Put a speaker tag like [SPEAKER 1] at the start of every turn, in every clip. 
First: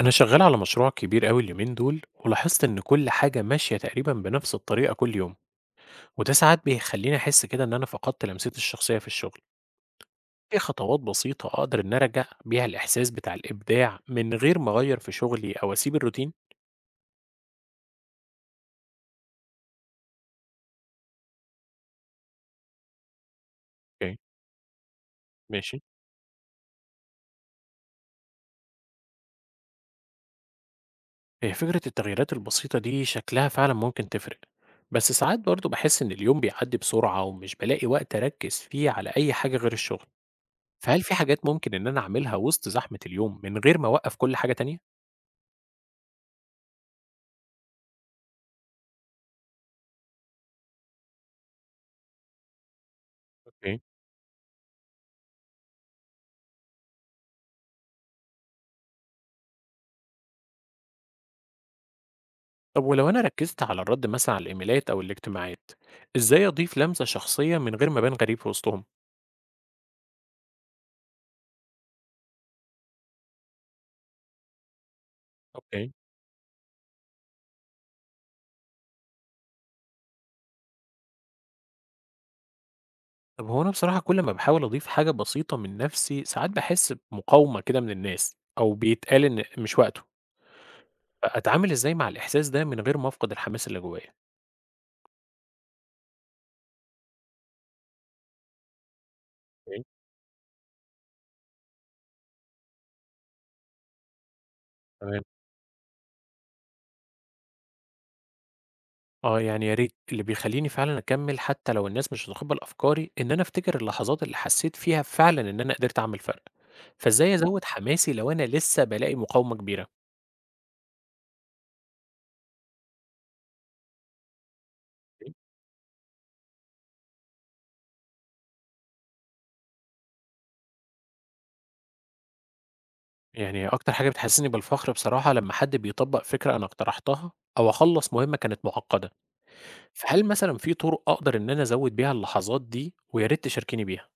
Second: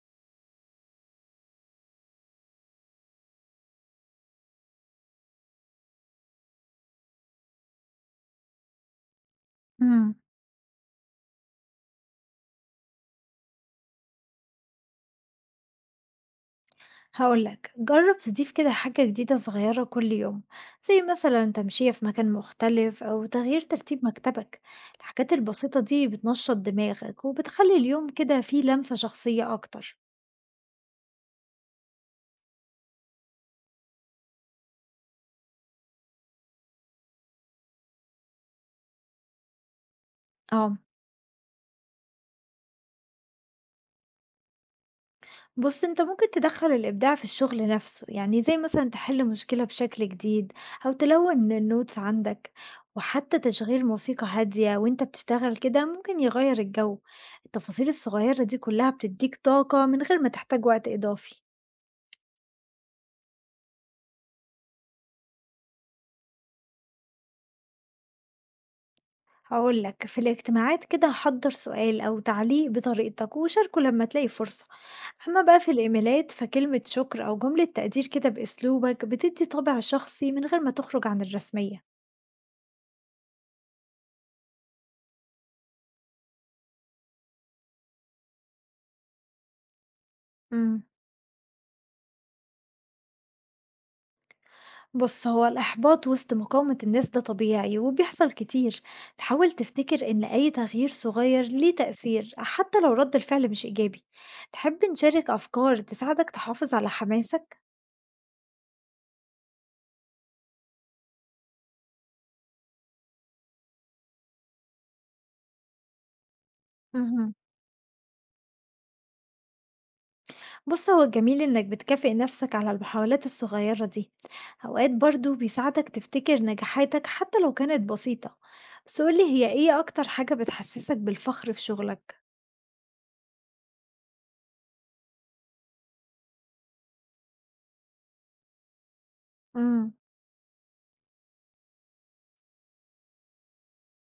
[SPEAKER 1] أنا شغال على مشروع كبير أوي اليومين دول، ولاحظت إن كل حاجة ماشية تقريبا بنفس الطريقة كل يوم. وده ساعات بيخليني أحس كده إن أنا فقدت لمستي الشخصية في الشغل.
[SPEAKER 2] امم.
[SPEAKER 1] إيه خطوات بسيطة أقدر إن أرجع بيها الإحساس بتاع الإبداع من غير ما أغير في شغلي أو أسيب الروتين؟
[SPEAKER 2] هقول لك جرب تضيف كده حاجة جديدة صغيرة كل يوم، زي مثلا تمشية في مكان مختلف أو تغيير ترتيب
[SPEAKER 1] أوكي.
[SPEAKER 2] مكتبك. الحاجات
[SPEAKER 1] ماشي.
[SPEAKER 2] البسيطة دي بتنشط دماغك وبتخلي اليوم كده فيه لمسة شخصية أكتر.
[SPEAKER 1] هي فكرة التغييرات البسيطة دي شكلها فعلا ممكن تفرق، بس ساعات برضه بحس إن اليوم بيعدي بسرعة ومش بلاقي وقت أركز فيه على أي حاجة غير الشغل.
[SPEAKER 2] اه.
[SPEAKER 1] فهل في حاجات ممكن إن أنا أعملها وسط زحمة اليوم من غير ما أوقف كل حاجة تانية؟
[SPEAKER 2] بُص، أنت ممكن تدخّل الإبداع في الشغل نفسه، يعني زي مثلًا تحل مشكلة بشكل جديد أو تلوّن الnotes عندك، وحتى
[SPEAKER 1] اوكي.
[SPEAKER 2] تشغيل موسيقى هادية وأنت بتشتغل كده ممكن يغيّر الجو. التفاصيل الصغيّرة دي كلّها بتدّيك طاقة من غير ما تحتاج وقت إضافي.
[SPEAKER 1] طب ولو أنا ركزت على الرد مثلا على الإيميلات أو الاجتماعات، إزاي أضيف لمسة شخصية من غير ما أبان غريب في وسطهم؟
[SPEAKER 2] هاقول لك في الاجتماعات كده حضّر سؤال أو تعليق بطريقتك وشاركه لمّا تلاقي فرصة. أمّا بقى في
[SPEAKER 1] اوكي.
[SPEAKER 2] الإيميلات فكلمة شكر أو جملة تقدير كده بأسلوبك بتدّي طابع شخصي من غير ما تخرج عن الرسمية.
[SPEAKER 1] طب هو أنا بصراحة كل ما بحاول أضيف حاجة بسيطة من نفسي ساعات بحس بمقاومة كده من الناس أو بيتقال إن مش وقته،
[SPEAKER 2] إمم.
[SPEAKER 1] أتعامل إزاي مع الإحساس ده من غير ما أفقد الحماس اللي جوايا؟
[SPEAKER 2] بص هو الإحباط وسط مقاومة الناس ده طبيعي وبيحصل كتير. تحاول
[SPEAKER 1] اوكي.
[SPEAKER 2] تفتكر إن أي تغيير صغير ليه تأثير حتى لو رد الفعل مش إيجابي. تحب
[SPEAKER 1] تمام.
[SPEAKER 2] نشارك أفكار تساعدك تحافظ على حماسك؟
[SPEAKER 1] آه، يعني يا ريت اللي بيخليني فعلا أكمل حتى لو الناس مش هتتقبل أفكاري إن أنا أفتكر اللحظات اللي حسيت فيها فعلا إن أنا قدرت أعمل فرق. فإزاي
[SPEAKER 2] مهم.
[SPEAKER 1] أزود حماسي لو أنا لسه بلاقي مقاومة كبيرة؟
[SPEAKER 2] بص هو الجميل إنك بتكافئ نفسك على المحاولات الصغيرة دي. أوقات برضو بيساعدك تفتكر نجاحاتك حتى لو كانت بسيطة. بس قولي هي إيه أكتر حاجة بتحسسك بالفخر في شغلك؟
[SPEAKER 1] يعني أكتر حاجة بتحسسني بالفخر بصراحة لما حد بيطبّق فكرة أنا اقترحتها أو أخلّص مهمة كانت معقدة.
[SPEAKER 2] مم.
[SPEAKER 1] فهل مثلًا في طرق أقدر إن أنا أزوّد بيها اللحظات دي ويا ريت تشاركيني بيها؟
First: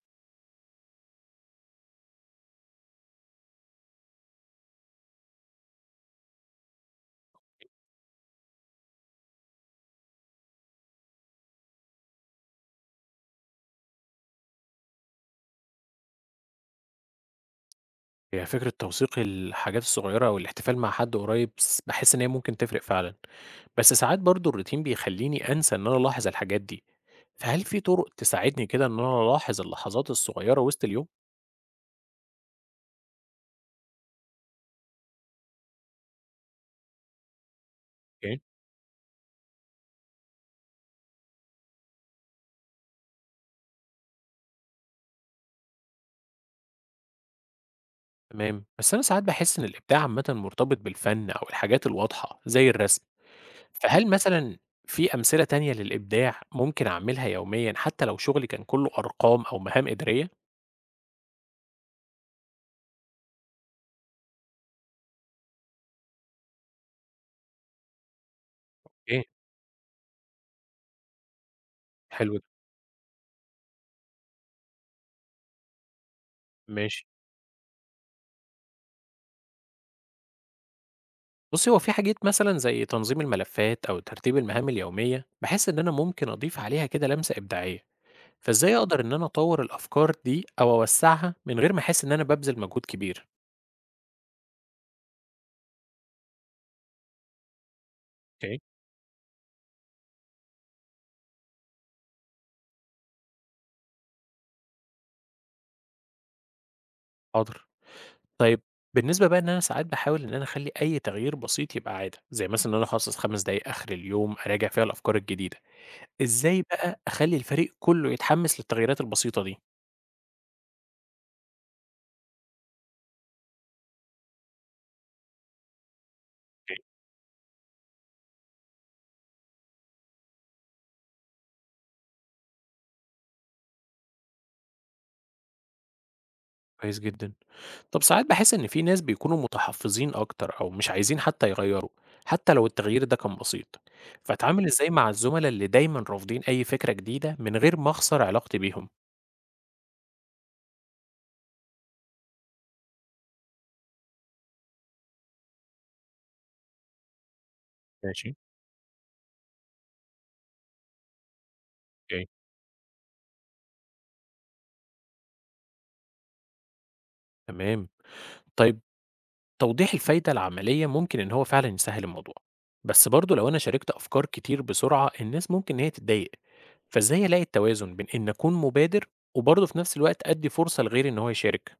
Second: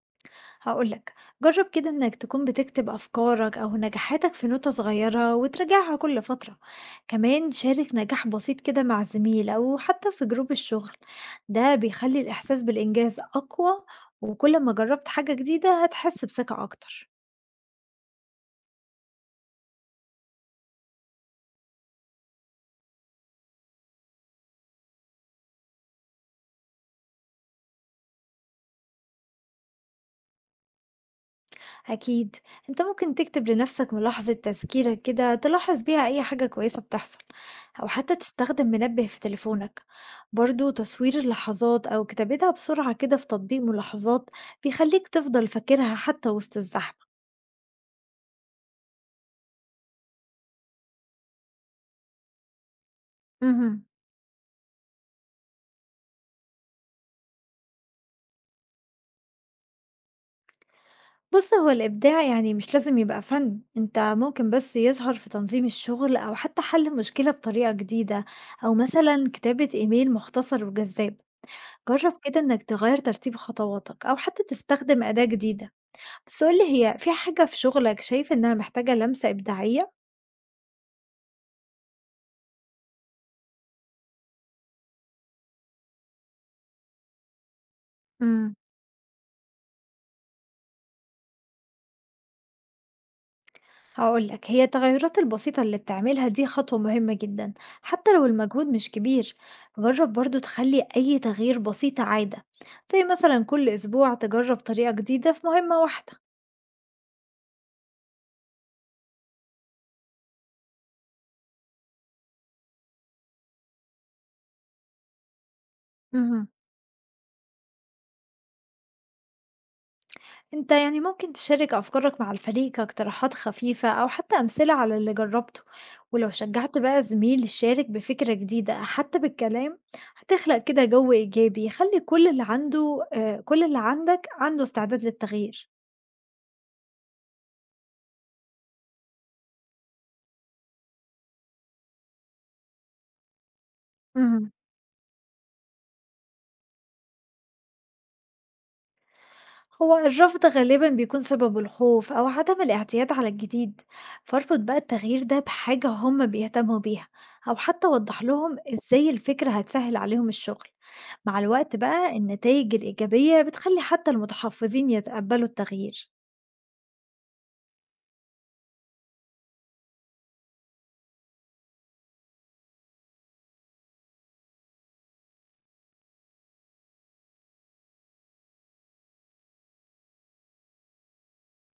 [SPEAKER 2] هاقول لك جرب كده إنك تكون بتكتب أفكارك أو نجاحاتك في نوتة صغيرة وتراجعها كل فترة. كمان شارك نجاح بسيط كده مع زميل أو حتى في جروب الشغل. ده بيخلي الإحساس بالإنجاز أقوى. وكل ما جربت حاجة جديدة هتحس بثقة أكتر.
[SPEAKER 1] هي فكرة توثيق الحاجات الصغيرة أو الاحتفال مع حد قريب س باحس إن هي ممكن تفرق فعلًا، بس ساعات برضه الروتين بيخلّيني أنسى إن أنا ألاحظ الحاجات دي. فهل في طرق تساعدني كده إن أنا ألاحظ اللحظات الصغيرة وسط اليوم؟
[SPEAKER 2] أكيد. أنت ممكن تكتب لنفسك ملاحظة تذكيرة كده تلاحظ بيها أي حاجة كويسة بتحصل، أو حتى
[SPEAKER 1] أوكي.
[SPEAKER 2] تستخدم منبه في تليفونك. برضو تصوير اللحظات أو كتابتها بسرعة كده في تطبيق ملاحظات بيخليك تفضل فاكرها حتى وسط الزحمة.
[SPEAKER 1] تمام. بس أنا ساعات باحس إن الإبداع عامةً مرتبط بالفن أو الحاجات الواضحة زي الرسم.
[SPEAKER 2] مهم.
[SPEAKER 1] فهل مثلًا في أمثلة تانية للإبداع ممكن أعملها يوميًا حتى لو شغلي كان كلّه أرقام أو مهام إدارية؟
[SPEAKER 2] بص هو الإبداع يعني مش لازم يبقى فن، أنت ممكن بس يظهر في تنظيم الشغل أو حتى حل مشكلة بطريقة جديدة، أو
[SPEAKER 1] إيه.
[SPEAKER 2] مثلا كتابة إيميل مختصر وجذاب. جرّب
[SPEAKER 1] حلو
[SPEAKER 2] كده
[SPEAKER 1] ده.
[SPEAKER 2] إنك تغيّر ترتيب خطواتك أو حتى تستخدم أداة جديدة. بس قُل لي هي
[SPEAKER 1] ماشي.
[SPEAKER 2] في حاجة في شغلك شايف إنها محتاجة لمسة إبداعية؟
[SPEAKER 1] بُصّي، هو في حاجات مثلًا زي تنظيم الملفات أو ترتيب المهام اليومية، باحس إن أنا ممكن أضيف عليها كده لمسة إبداعية.
[SPEAKER 2] امم.
[SPEAKER 1] فإزاي أقدر إن أنا أطوّر الأفكار دي أو أوسّعها من غير ما أحس إن أنا بابذل مجهود كبير؟
[SPEAKER 2] هاقول لك، هي التغيرات البسيطة اللي بتعملها دي خطوة مهمة جدًا، حتى لو
[SPEAKER 1] أوكي.
[SPEAKER 2] المجهود مش كبير. جرّب برضه تخلّي أي تغيير بسيط عادة، زي مثلًا كل أسبوع تجرّب طريقة جديدة في مهمة واحدة.
[SPEAKER 1] حاضر. طيب بالنسبة بقى إن أنا ساعات باحاول إن أنا أخلّي أي تغيير بسيط يبقى عادة، زي مثلًا إن أنا أخصّص 5 دقايق آخر اليوم أراجع فيها الأفكار الجديدة.
[SPEAKER 2] اهم.
[SPEAKER 1] إزاي بقى أخلّي الفريق كلّه يتحمّس للتغييرات البسيطة دي؟
[SPEAKER 2] أنت يعني ممكن تشارك أفكارك مع الفريق كاقتراحات خفيفة أو حتى أمثلة على اللي جربته. ولو
[SPEAKER 1] أوكي.
[SPEAKER 2] شجعت بقى زميل يشارك بفكرة جديدة حتى بالكلام، هتخلق كده جو إيجابي يخلي كل اللي عندك عنده استعداد للتغيير.
[SPEAKER 1] كويس جدًا. طب ساعات باحس إن في ناس بيكونوا متحفّظين أكتر أو مش عايزين حتى يغيّروا، حتى لو التغيير ده كان بسيط. فأتعامل إزاي مع الزملا اللي دايمًا رافضين أي فكرة جديدة من غير ما أخسر علاقتي بيهم؟
[SPEAKER 2] هو الرفض غالبا بيكون سببه الخوف أو عدم الاعتياد على الجديد، فاربط بقى التغيير ده بحاجة هم بيهتموا بيها أو حتى وضح
[SPEAKER 1] ماشي.
[SPEAKER 2] لهم إزاي الفكرة هتسهل عليهم الشغل. مع الوقت بقى
[SPEAKER 1] أوكي.
[SPEAKER 2] النتائج الإيجابية بتخلي حتى المتحفظين يتقبلوا التغيير.
[SPEAKER 1] تمام. طيب توضيح الفايدة العملية ممكن إن هو فعلا يسهل الموضوع، بس برضه لو أنا شاركت أفكار كتير بسرعة الناس ممكن إن هي تتضايق. فإزاي ألاقي التوازن بين إن أكون مبادر وبرضه في نفس الوقت أدي فرصة لغيري إن هو يشارك؟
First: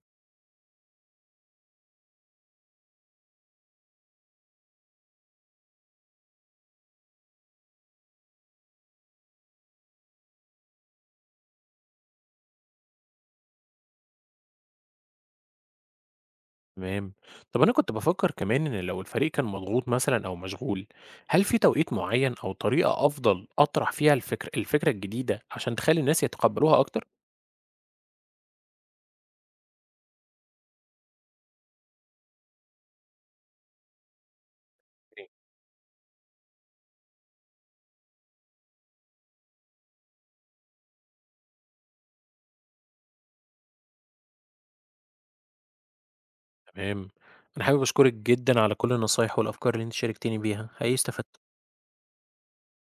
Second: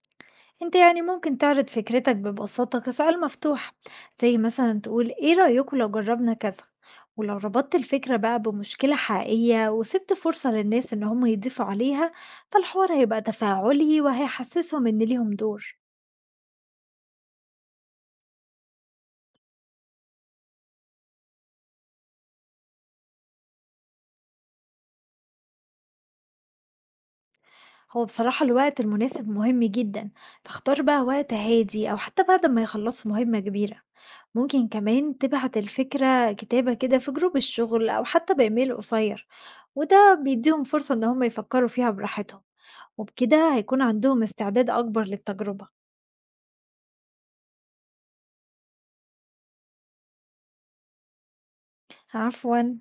[SPEAKER 2] انت يعني ممكن تعرض فكرتك ببساطة كسؤال مفتوح، زي مثلا تقول ايه رأيكم لو جربنا كذا. ولو ربطت الفكرة بقى بمشكلة حقيقية وسبت فرصة للناس ان هم يضيفوا عليها، فالحوار هيبقى تفاعلي وهيحسسهم ان ليهم دور.
[SPEAKER 1] تمام. طب أنا كنت بفكر كمان إن لو الفريق كان مضغوط مثلا أو مشغول، هل في توقيت معين أو طريقة أفضل أطرح فيها الفكرة الجديدة عشان تخلي الناس يتقبلوها أكتر؟
[SPEAKER 2] هو بصراحة الوقت المناسب مهم جدا، فاختار بقى وقت هادي أو حتى بعد ما يخلصوا مهمة كبيرة. ممكن كمان تبعت الفكرة كتابة كده في جروب الشغل أو حتى بإيميل قصير، وده بيديهم فرصة إن هم يفكروا فيها براحتهم. وبكده هيكون عندهم استعداد أكبر للتجربة.
[SPEAKER 1] تمام. أنا حابب أشكرك جدا على كل النصايح والأفكار اللي أنت شاركتني بيها، هي استفدت.
[SPEAKER 2] عفوا.